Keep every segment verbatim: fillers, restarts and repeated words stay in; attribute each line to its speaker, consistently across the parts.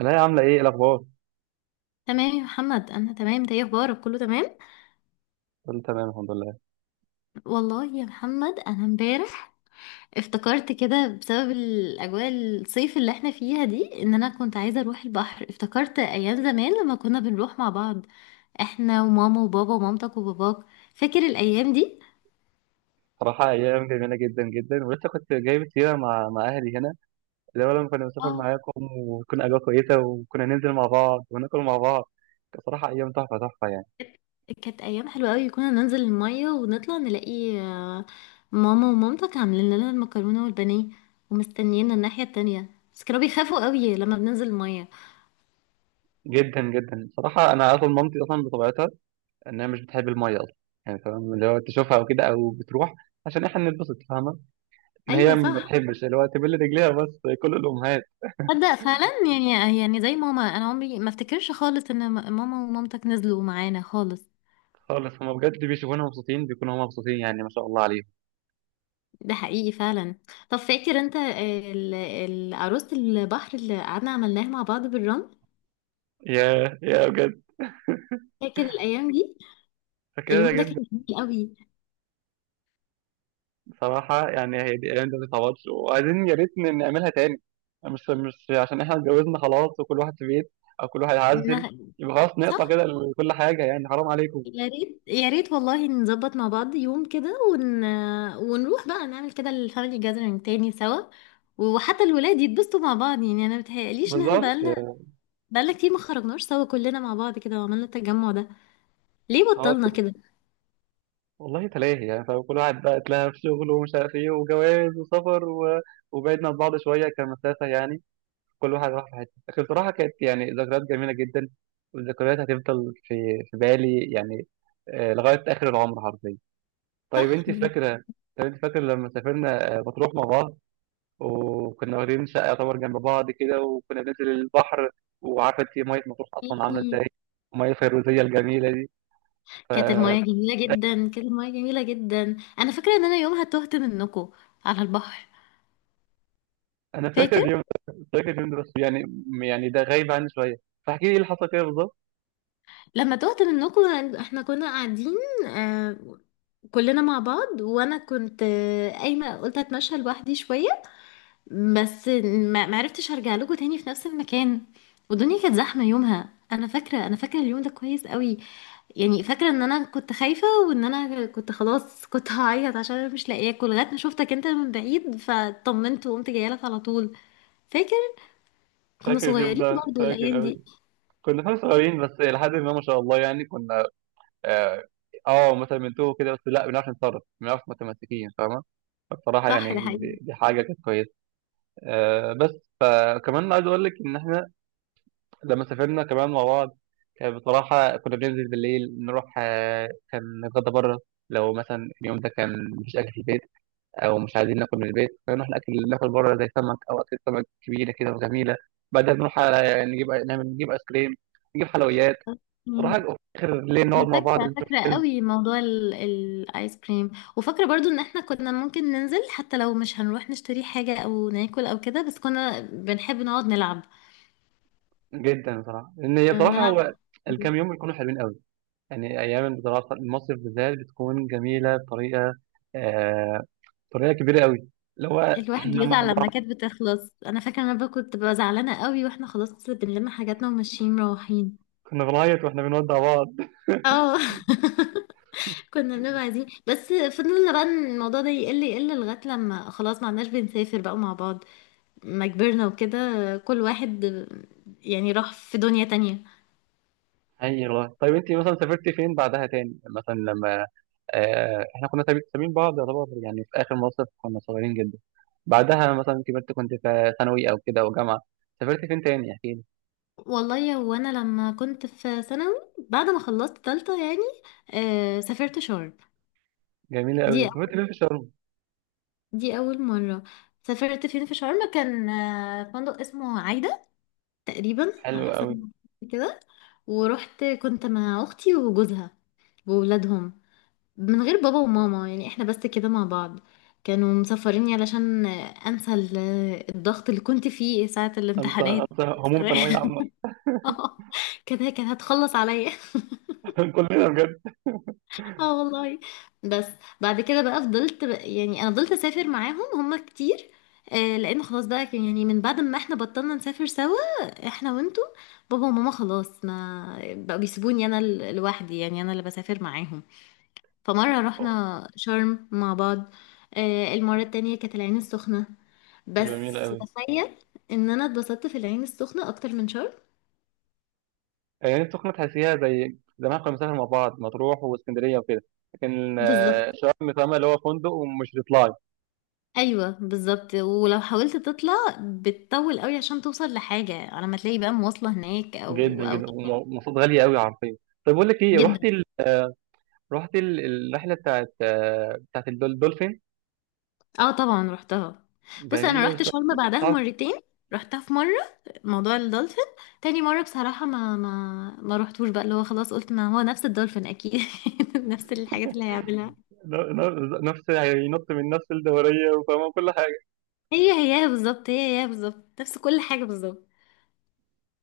Speaker 1: انا، هي عامله ايه؟ إيه الاخبار؟
Speaker 2: تمام يا محمد، انا تمام. ده ايه اخبارك؟ كله تمام.
Speaker 1: كله تمام، الحمد لله.
Speaker 2: والله يا محمد، انا امبارح افتكرت كده بسبب الاجواء الصيف اللي احنا فيها دي ان انا كنت عايزه اروح البحر. افتكرت ايام زمان لما كنا بنروح مع بعض، احنا وماما وبابا ومامتك وباباك. فاكر الايام دي؟
Speaker 1: صراحه ايام جميله جدا جدا، ولسه كنت جايب سيره مع مع اهلي هنا، اللي هو لما كنا بنسافر
Speaker 2: اه.
Speaker 1: معاكم وكنا اجواء كويسه، وكنا ننزل مع بعض وناكل مع بعض. كانت صراحه ايام تحفه تحفه يعني.
Speaker 2: كانت كانت ايام حلوه قوي. كنا ننزل الميه ونطلع نلاقي آه، ماما ومامتك عاملين لنا المكرونه والبانيه، ومستنينا الناحيه التانية. بس كانوا بيخافوا قوي لما بننزل الميه.
Speaker 1: جدا جدا صراحه، انا اصلا مامتي اصلا بطبيعتها انها مش بتحب الميه اصلا، يعني تمام اللي هو تشوفها او كده او بتروح عشان احنا نتبسط، فاهمه؟ ان
Speaker 2: ايوه،
Speaker 1: هي ما
Speaker 2: صح.
Speaker 1: بتحبش اللي هو تبل رجليها، بس كل الامهات
Speaker 2: تصدق فعلا؟ يعني يعني زي ماما. انا عمري ما افتكرش خالص ان م- ماما ومامتك نزلوا معانا خالص.
Speaker 1: خالص هما بجد بيشوفونا مبسوطين بيكونوا هما مبسوطين، يعني ما شاء الله عليهم.
Speaker 2: ده حقيقي فعلا. طب فاكر انت ال- ال- عروسة البحر اللي قعدنا عملناها مع بعض بالرمل؟
Speaker 1: يا يا بجد،
Speaker 2: فاكر الايام دي؟
Speaker 1: فاكرها
Speaker 2: اليوم ده كان
Speaker 1: جدا.
Speaker 2: جميل قوي.
Speaker 1: صراحة يعني هي دي، أيام دي ما تتعوضش، وعايزين يا ريت ن- نعملها تاني. مش مش عشان إحنا اتجوزنا خلاص وكل واحد في بيت، أو كل واحد عزل،
Speaker 2: إنها-
Speaker 1: يبقى خلاص
Speaker 2: صح.
Speaker 1: نقطع كده كل حاجة، يعني حرام عليكم.
Speaker 2: يا ريت يا ريت والله نظبط مع بعض يوم كده ون... ونروح بقى نعمل كده الفاميلي جاذرينج تاني سوا. وحتى الولاد يتبسطوا مع بعض، يعني انا متهيأليش ان احنا
Speaker 1: بالظبط.
Speaker 2: بقالنا بقالنا كتير ما خرجناش سوا كلنا مع بعض كده وعملنا التجمع ده. ليه
Speaker 1: خلاص.
Speaker 2: بطلنا كده؟
Speaker 1: والله تلاهي يعني، فاهم؟ كل واحد بقى اتلهى في شغله ومش عارف إيه، وجواز وسفر و... وبعدنا عن بعض شوية كمسافة يعني. كل واحد راح في حتة، لكن بصراحة كانت يعني ذكريات جميلة جدا. والذكريات هتفضل في في بالي يعني، آه، لغاية آخر العمر حرفيا. طيب
Speaker 2: صح.
Speaker 1: انت فاكره؟ طيب انت فاكره لما سافرنا آه، مطروح مع بعض، وكنا واخدين شقه يعتبر جنب بعض كده، وكنا بننزل البحر، وعارفه انت ميه مطروح اصلا عامله
Speaker 2: يعني
Speaker 1: ازاي، الميه الفيروزيه الجميله دي.
Speaker 2: كانت
Speaker 1: فانا
Speaker 2: المايه جميله جدا، كانت المايه جميله جدا. انا فاكره ان انا يومها تهت منكم على البحر.
Speaker 1: فاكر
Speaker 2: فاكر؟
Speaker 1: اليوم ده. فاكر اليوم ده، بس يعني يعني ده غايب عني شويه، فاحكي لي ايه اللي حصل كده بالظبط.
Speaker 2: لما تهت منكم، احنا كنا قاعدين آه كلنا مع بعض. وانا كنت آه، قايمه، قلت اتمشى لوحدي شويه، بس ما ما عرفتش ارجع لكم تاني في نفس المكان. والدنيا كانت زحمه يومها. انا فاكره انا فاكره اليوم ده كويس قوي. يعني فاكرة ان انا كنت خايفة، وان انا كنت خلاص كنت هعيط عشان انا مش لاقيه اكل، لغاية ما شفتك انت من بعيد فطمنت وقمت جاية لك على طول. فاكر؟ كنا
Speaker 1: فاكر اليوم
Speaker 2: صغيرين
Speaker 1: ده،
Speaker 2: برضو
Speaker 1: فاكر
Speaker 2: الايام
Speaker 1: قوي.
Speaker 2: دي.
Speaker 1: كنا فعلا صغيرين، بس لحد ما ما شاء الله يعني كنا. اه، آه، مثلا بنتوه كده، بس لا بنعرف نتصرف، بنعرف متمسكين فاهمه. فبصراحه
Speaker 2: صح، ده
Speaker 1: يعني
Speaker 2: حقيقي.
Speaker 1: دي دي حاجه كانت كويسه. آه، بس فكمان عايز اقول لك ان احنا لما سافرنا كمان مع بعض، كان بصراحه كنا بننزل بالليل نروح، آه، كان نتغدى بره لو مثلا اليوم ده كان مفيش اكل في البيت، او مش عايزين ناكل من البيت، فنروح ناكل ناكل بره، زي سمك او اكل سمك كبيره كده وجميله. بعدها نروح على يعني نجيب نعمل نجيب ايس كريم، نجيب حلويات.
Speaker 2: مم.
Speaker 1: صراحه اخر ليل نقعد
Speaker 2: انا
Speaker 1: مع بعض
Speaker 2: فاكرة
Speaker 1: نشوف
Speaker 2: فاكرة
Speaker 1: فيلم.
Speaker 2: قوي موضوع ال- الايس كريم. وفاكرة برضو ان احنا كنا ممكن ننزل حتى لو مش هنروح نشتري حاجة او ناكل او كده، بس كنا بنحب نقعد نلعب.
Speaker 1: جدا بصراحه، لان هي
Speaker 2: كنا
Speaker 1: بصراحه هو
Speaker 2: بنلعب.
Speaker 1: الكام يوم بيكونوا حلوين قوي يعني. أيام الدراسة، المصيف بالذات بتكون جميلة بطريقة آه بطريقة كبيرة قوي. اللي هو
Speaker 2: الواحد
Speaker 1: لما
Speaker 2: بيزعل لما كانت بتخلص. انا فاكره انا بقى كنت ببقى زعلانه قوي واحنا خلاص بنلم حاجاتنا وماشيين مروحين.
Speaker 1: كنا بنعيط واحنا بنودع بعض.
Speaker 2: اه. كنا بنبقى عايزين، بس فضلنا بقى إن الموضوع ده يقل يقل لغايه لما خلاص ما عدناش بنسافر بقى مع بعض لما كبرنا وكده. كل واحد يعني راح في دنيا تانية.
Speaker 1: أي والله. طيب أنت مثلا سافرتي فين بعدها تاني؟ مثلا لما آه إحنا كنا سابي- سابين بعض، يعتبر يعني في آخر مصيف كنا صغيرين جدا. بعدها مثلا كبرت، كنت في ثانوي أو كده أو جامعة، سافرت فين تاني؟ احكي لي.
Speaker 2: والله يا، وانا لما كنت في ثانوي بعد ما خلصت تالتة، يعني آه سافرت شرم.
Speaker 1: جميلة قوي.
Speaker 2: دي
Speaker 1: سافرت فين في شرم؟
Speaker 2: دي اول مره. سافرت فين في شرم؟ كان آه، فندق اسمه عايدة، تقريبا
Speaker 1: حلو
Speaker 2: على حسب
Speaker 1: قوي.
Speaker 2: ما أعتقد كده. ورحت كنت مع اختي وجوزها وولادهم، من غير بابا وماما، يعني احنا بس كده مع بعض. كانوا مسافريني علشان انسى ال- الضغط اللي كنت فيه ساعة
Speaker 1: أنسى
Speaker 2: الامتحانات.
Speaker 1: أنسى هموم ثانوية عامة.
Speaker 2: كانت كانت هتخلص عليا.
Speaker 1: كلنا بجد.
Speaker 2: اه والله. بس بعد كده بقى فضلت بقى، يعني انا فضلت اسافر معاهم هما كتير. آه، لان خلاص بقى كان- يعني من بعد ما احنا بطلنا نسافر سوا، احنا وانتوا، بابا وماما خلاص ما بقوا بيسيبوني انا ال- لوحدي. يعني انا اللي بسافر معاهم. فمرة رحنا شرم مع بعض. آه المرة التانية كانت العين السخنة.
Speaker 1: جميلة
Speaker 2: بس
Speaker 1: قوي.
Speaker 2: تخيل ان انا اتبسطت في العين السخنة اكتر من شرم.
Speaker 1: آه، نفسي تكون تحسيها زي زمان، كنا بنسافر مع بعض مطروح واسكندريه وكده، لكن آه،
Speaker 2: بالظبط.
Speaker 1: شرم فاهمة اللي هو فندق ومش بيطلع.
Speaker 2: ايوه بالظبط. ولو حاولت تطلع بتطول قوي عشان توصل لحاجه على ما تلاقي بقى مواصله هناك
Speaker 1: جدا
Speaker 2: او او
Speaker 1: جدا.
Speaker 2: كده.
Speaker 1: ومواصلات غاليه قوي حرفيا. طب بقول لك ايه، رحت
Speaker 2: جدا.
Speaker 1: ال... رحت ال... الرحله بتاعت آه، بتاعت الدول- الدولفين.
Speaker 2: اه، طبعا رحتها. بص انا
Speaker 1: جميله
Speaker 2: رحت
Speaker 1: بس،
Speaker 2: شرم بعدها
Speaker 1: تعرف،
Speaker 2: مرتين، رحتها في مره موضوع الدولفين. تاني مره بصراحه ما ما ما رحتوش بقى، اللي هو خلاص قلت ما هو نفس الدولفين اكيد. نفس الحاجات اللي هيعملها.
Speaker 1: ن- ن- نفس يعني ينط من نفس الدوريه وفاهمه كل حاجه.
Speaker 2: هي هي بالظبط، هي هي بالظبط، نفس كل حاجه بالظبط.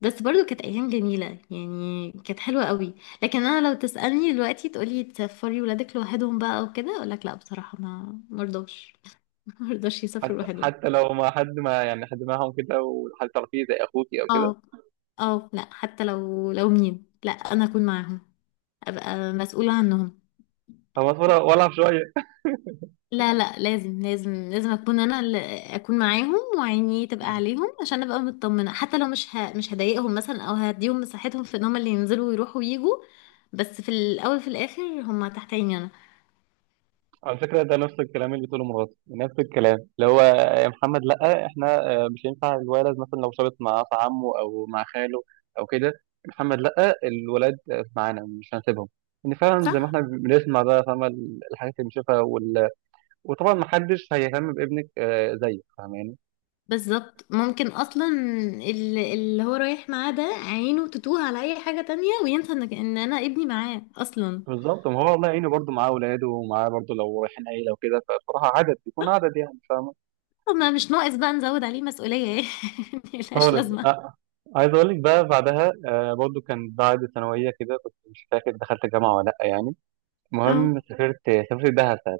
Speaker 2: بس برضو كانت ايام جميله، يعني كانت حلوه قوي. لكن انا لو تسالني دلوقتي تقولي تسافري ولادك لوحدهم بقى وكده، اقول لك لا، بصراحه ما مرضاش. مرضاش يسافروا
Speaker 1: حتى
Speaker 2: لوحدهم.
Speaker 1: حتى لو ما حد، ما يعني حد معاهم كده، وحد تعرفيه زي اخوكي او كده.
Speaker 2: اه. اه، لا، حتى لو لو مين، لا، انا اكون معاهم. ابقى مسؤوله عنهم.
Speaker 1: هو ولا ولا شويه.
Speaker 2: لا، لا، لازم لازم لازم اكون انا اللي اكون معاهم وعيني تبقى عليهم عشان ابقى مطمنه. حتى لو مش ه... مش هضايقهم مثلا او هديهم مساحتهم في ان هم اللي ينزلوا ويروحوا ويجوا، بس في الاول في الاخر هم تحت عيني انا.
Speaker 1: على فكرة ده نفس الكلام اللي بتقوله مراتي، نفس الكلام اللي هو، يا محمد لأ، احنا آه، مش ينفع الولد مثلا لو شابط مع أخ عمه أو مع خاله أو كده. محمد لأ، الولاد معانا، مش هنسيبهم. إن فعلا زي ما
Speaker 2: صح.
Speaker 1: احنا بنسمع بقى، فاهمة، الحاجات اللي بنشوفها وال... وطبعا محدش هيهتم بابنك آه، زيك، فاهماني.
Speaker 2: بالظبط، ممكن اصلا ال- اللي هو رايح معاه ده عينه تتوه على اي حاجة تانية وينسى ان ان انا ابني معاه اصلا.
Speaker 1: بالظبط. ما هو الله يعينه برضه، معاه أولاده ومعاه برضه، لو رايحين عيلة وكده فبصراحة عدد بيكون عدد يعني، فاهمة.
Speaker 2: طب ما مش ناقص بقى نزود عليه مسؤولية، يعني ملهاش
Speaker 1: خالص.
Speaker 2: لازمة.
Speaker 1: أ- عايز اقول لك بقى بعدها، آه، برضو كان بعد ثانويه كده، كنت مش فاكر دخلت جامعه ولا لا يعني،
Speaker 2: اه،
Speaker 1: المهم سافرت. سافرت دهب ساعتها.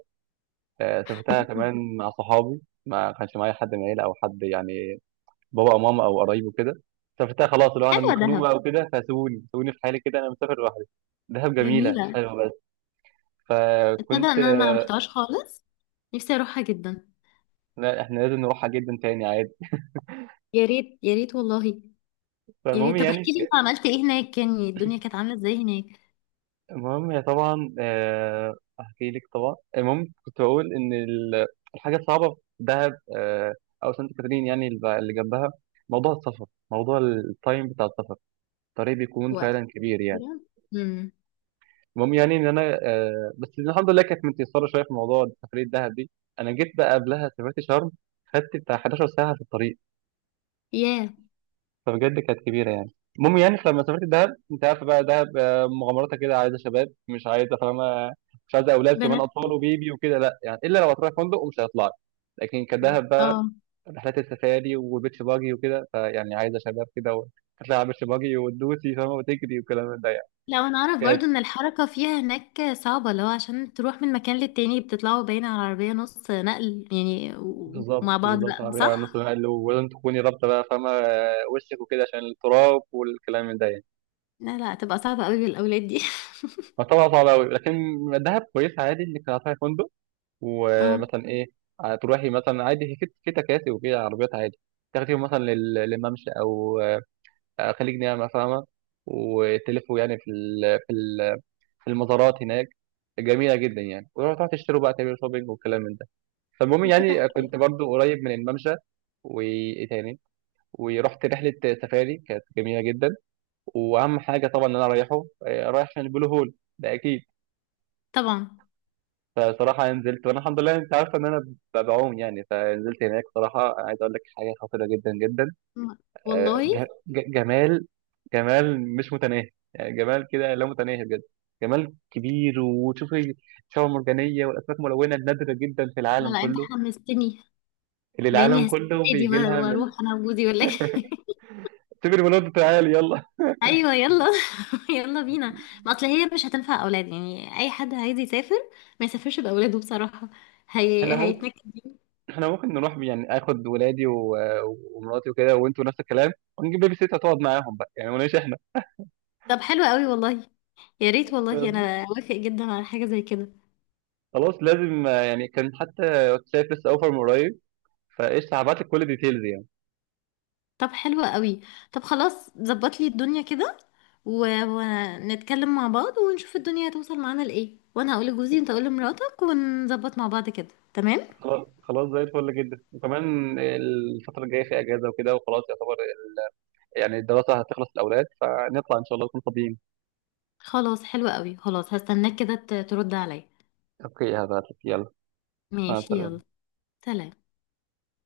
Speaker 1: آه، سافرتها كمان مع صحابي، ما كانش معايا حد من العيله او حد يعني، بابا او ماما او قرايب وكده. سافرتها خلاص، اللي هو انا
Speaker 2: حلوة
Speaker 1: مخنوق
Speaker 2: دهب.
Speaker 1: بقى وكده، فسيبوني سيبوني في حالي كده، انا مسافر لوحدي. دهب جميله، مش
Speaker 2: جميلة.
Speaker 1: حلوه بس.
Speaker 2: تصدق
Speaker 1: فكنت،
Speaker 2: ان انا ما رحتهاش خالص؟ نفسي اروحها جدا.
Speaker 1: لا احنا لازم نروحها جدا تاني عادي.
Speaker 2: يا ريت، يا ريت والله. يا
Speaker 1: فالمهم
Speaker 2: ريت. طب
Speaker 1: يعني،
Speaker 2: احكي لي انت عملت ايه هناك، يعني الدنيا كانت عاملة ازاي هناك؟
Speaker 1: المهم هي طبعا، آه، احكي لك طبعا، المهم كنت بقول ان ال- الحاجه الصعبه في دهب، آه، او سانت كاترين يعني اللي اللي جنبها، موضوع السفر، موضوع التايم بتاع السفر، الطريق بيكون
Speaker 2: و...
Speaker 1: فعلا كبير يعني.
Speaker 2: امم
Speaker 1: المهم يعني ان انا، آه، بس الحمد لله كانت متيسره شويه في موضوع سفريه دهب دي. انا جيت بقى قبلها سافرت شرم، خدت بتاع حداشر ساعه في الطريق،
Speaker 2: ياه.
Speaker 1: فبجد كانت كبيره يعني. المهم يعني لما سافرت دهب، انت عارف بقى دهب، آه، مغامراتها كده عايزه شباب مش عايزه، فاهمه، مش عايزه اولاد كمان
Speaker 2: بنات.
Speaker 1: اطفال وبيبي وكده، لا يعني، الا لو هتروح فندق ومش هيطلع. لكن كدهب بقى،
Speaker 2: اه.
Speaker 1: رحلات السفاري والبيتش باجي وكده، فيعني عايزه شباب كده و- هتلاقي على البيتش باجي وتدوسي، فاهمه، وتجري والكلام ده يعني.
Speaker 2: لو انا اعرف
Speaker 1: كانت،
Speaker 2: برضو ان الحركة فيها هناك صعبة، لو عشان تروح من مكان للتاني بتطلعوا باين على العربية نص نقل، يعني و-
Speaker 1: بالظبط
Speaker 2: ومع بعض
Speaker 1: بالظبط،
Speaker 2: بقى،
Speaker 1: عربيه على نص
Speaker 2: صح؟
Speaker 1: نقل، ولازم تكوني رابطه بقى، فاهمه، آه، وشك وكده عشان التراب والكلام ده يعني.
Speaker 2: لا، لا، تبقى صعبة قوي بالأولاد دي.
Speaker 1: فطبعا صعب قوي، لكن دهب كويس، عادي انك هتروحي فندق،
Speaker 2: اه.
Speaker 1: ومثلا ايه، آه، تروحي مثلا عادي في في تكاسي وكده، عربيات عادي، تاخديهم مثلا لل- للممشى، او آه، خليج نعمة، فاهمة، وتلفوا يعني في ال- في ال- في المزارات هناك. جميلة جدا يعني، وتروحوا تشتروا بقى، تعملوا شوبينج والكلام من ده. فالمهم
Speaker 2: انت
Speaker 1: يعني، آه،
Speaker 2: بحكي.
Speaker 1: كنت برضو قريب من الممشى. وايه تاني، ورحت رحلة سفاري كانت جميلة جدا. واهم حاجة طبعا ان انا رايحه آه، رايح عشان البلو هول، ده اكيد.
Speaker 2: طبعا.
Speaker 1: فصراحة نزلت، وأنا الحمد لله أنت عارفة إن أنا ب- بعوم يعني، فنزلت هناك، صراحة عايز أقول لك حاجة خطيرة جدا جدا،
Speaker 2: م-
Speaker 1: آه، ج-
Speaker 2: والله.
Speaker 1: ج- جمال، جمال مش متناهي يعني، جمال كده لا متناهي بجد، جمال كبير، وتشوفي شعاب مرجانية والأسماك ملونة النادرة جدا في
Speaker 2: لا،
Speaker 1: العالم
Speaker 2: لا، انت
Speaker 1: كله،
Speaker 2: حمستني.
Speaker 1: اللي العالم
Speaker 2: باني هسيب
Speaker 1: كله
Speaker 2: ولادي
Speaker 1: بيجي لها
Speaker 2: و-
Speaker 1: من.
Speaker 2: واروح انا وجوزي ولا إيه؟
Speaker 1: سيب الولاد تعالي يلا.
Speaker 2: ايوه يلا. يلا بينا. ما اصل هي مش هتنفع اولاد، يعني اي حد عايز يسافر ما يسافرش باولاده بصراحة. هي...
Speaker 1: احنا ممكن
Speaker 2: هيتنكد.
Speaker 1: احنا ممكن نروح يعني، اخد ولادي و- ومراتي وكده، وانتوا نفس الكلام، ونجيب بيبي سيت تقعد معاهم بقى يعني ونعيش.
Speaker 2: طب حلو قوي والله. يا ريت والله
Speaker 1: احنا
Speaker 2: انا اوافق جدا على حاجه زي كده.
Speaker 1: خلاص لازم، آه، يعني كان حتى كنت شايف لسه اوفر من قريب، فايش هبعت لك كل الديتيلز يعني.
Speaker 2: طب حلو قوي. طب خلاص ظبط لي الدنيا كده و... ونتكلم مع بعض ونشوف الدنيا هتوصل معانا لايه. وانا هقول لجوزي انت قول لمراتك ونظبط مع بعض كده. تمام.
Speaker 1: خلاص خلاص زي الفل جدا، وكمان الفتره الجايه في اجازه وكده، وخلاص يعتبر ال- يعني الدراسه هتخلص الاولاد، فنطلع ان شاء الله نكون فاضيين.
Speaker 2: خلاص حلو قوي. خلاص هستناك كده ت- ترد عليا.
Speaker 1: اوكي هبعت لك يلا. مع
Speaker 2: ماشي يلا.
Speaker 1: السلامه.
Speaker 2: سلام.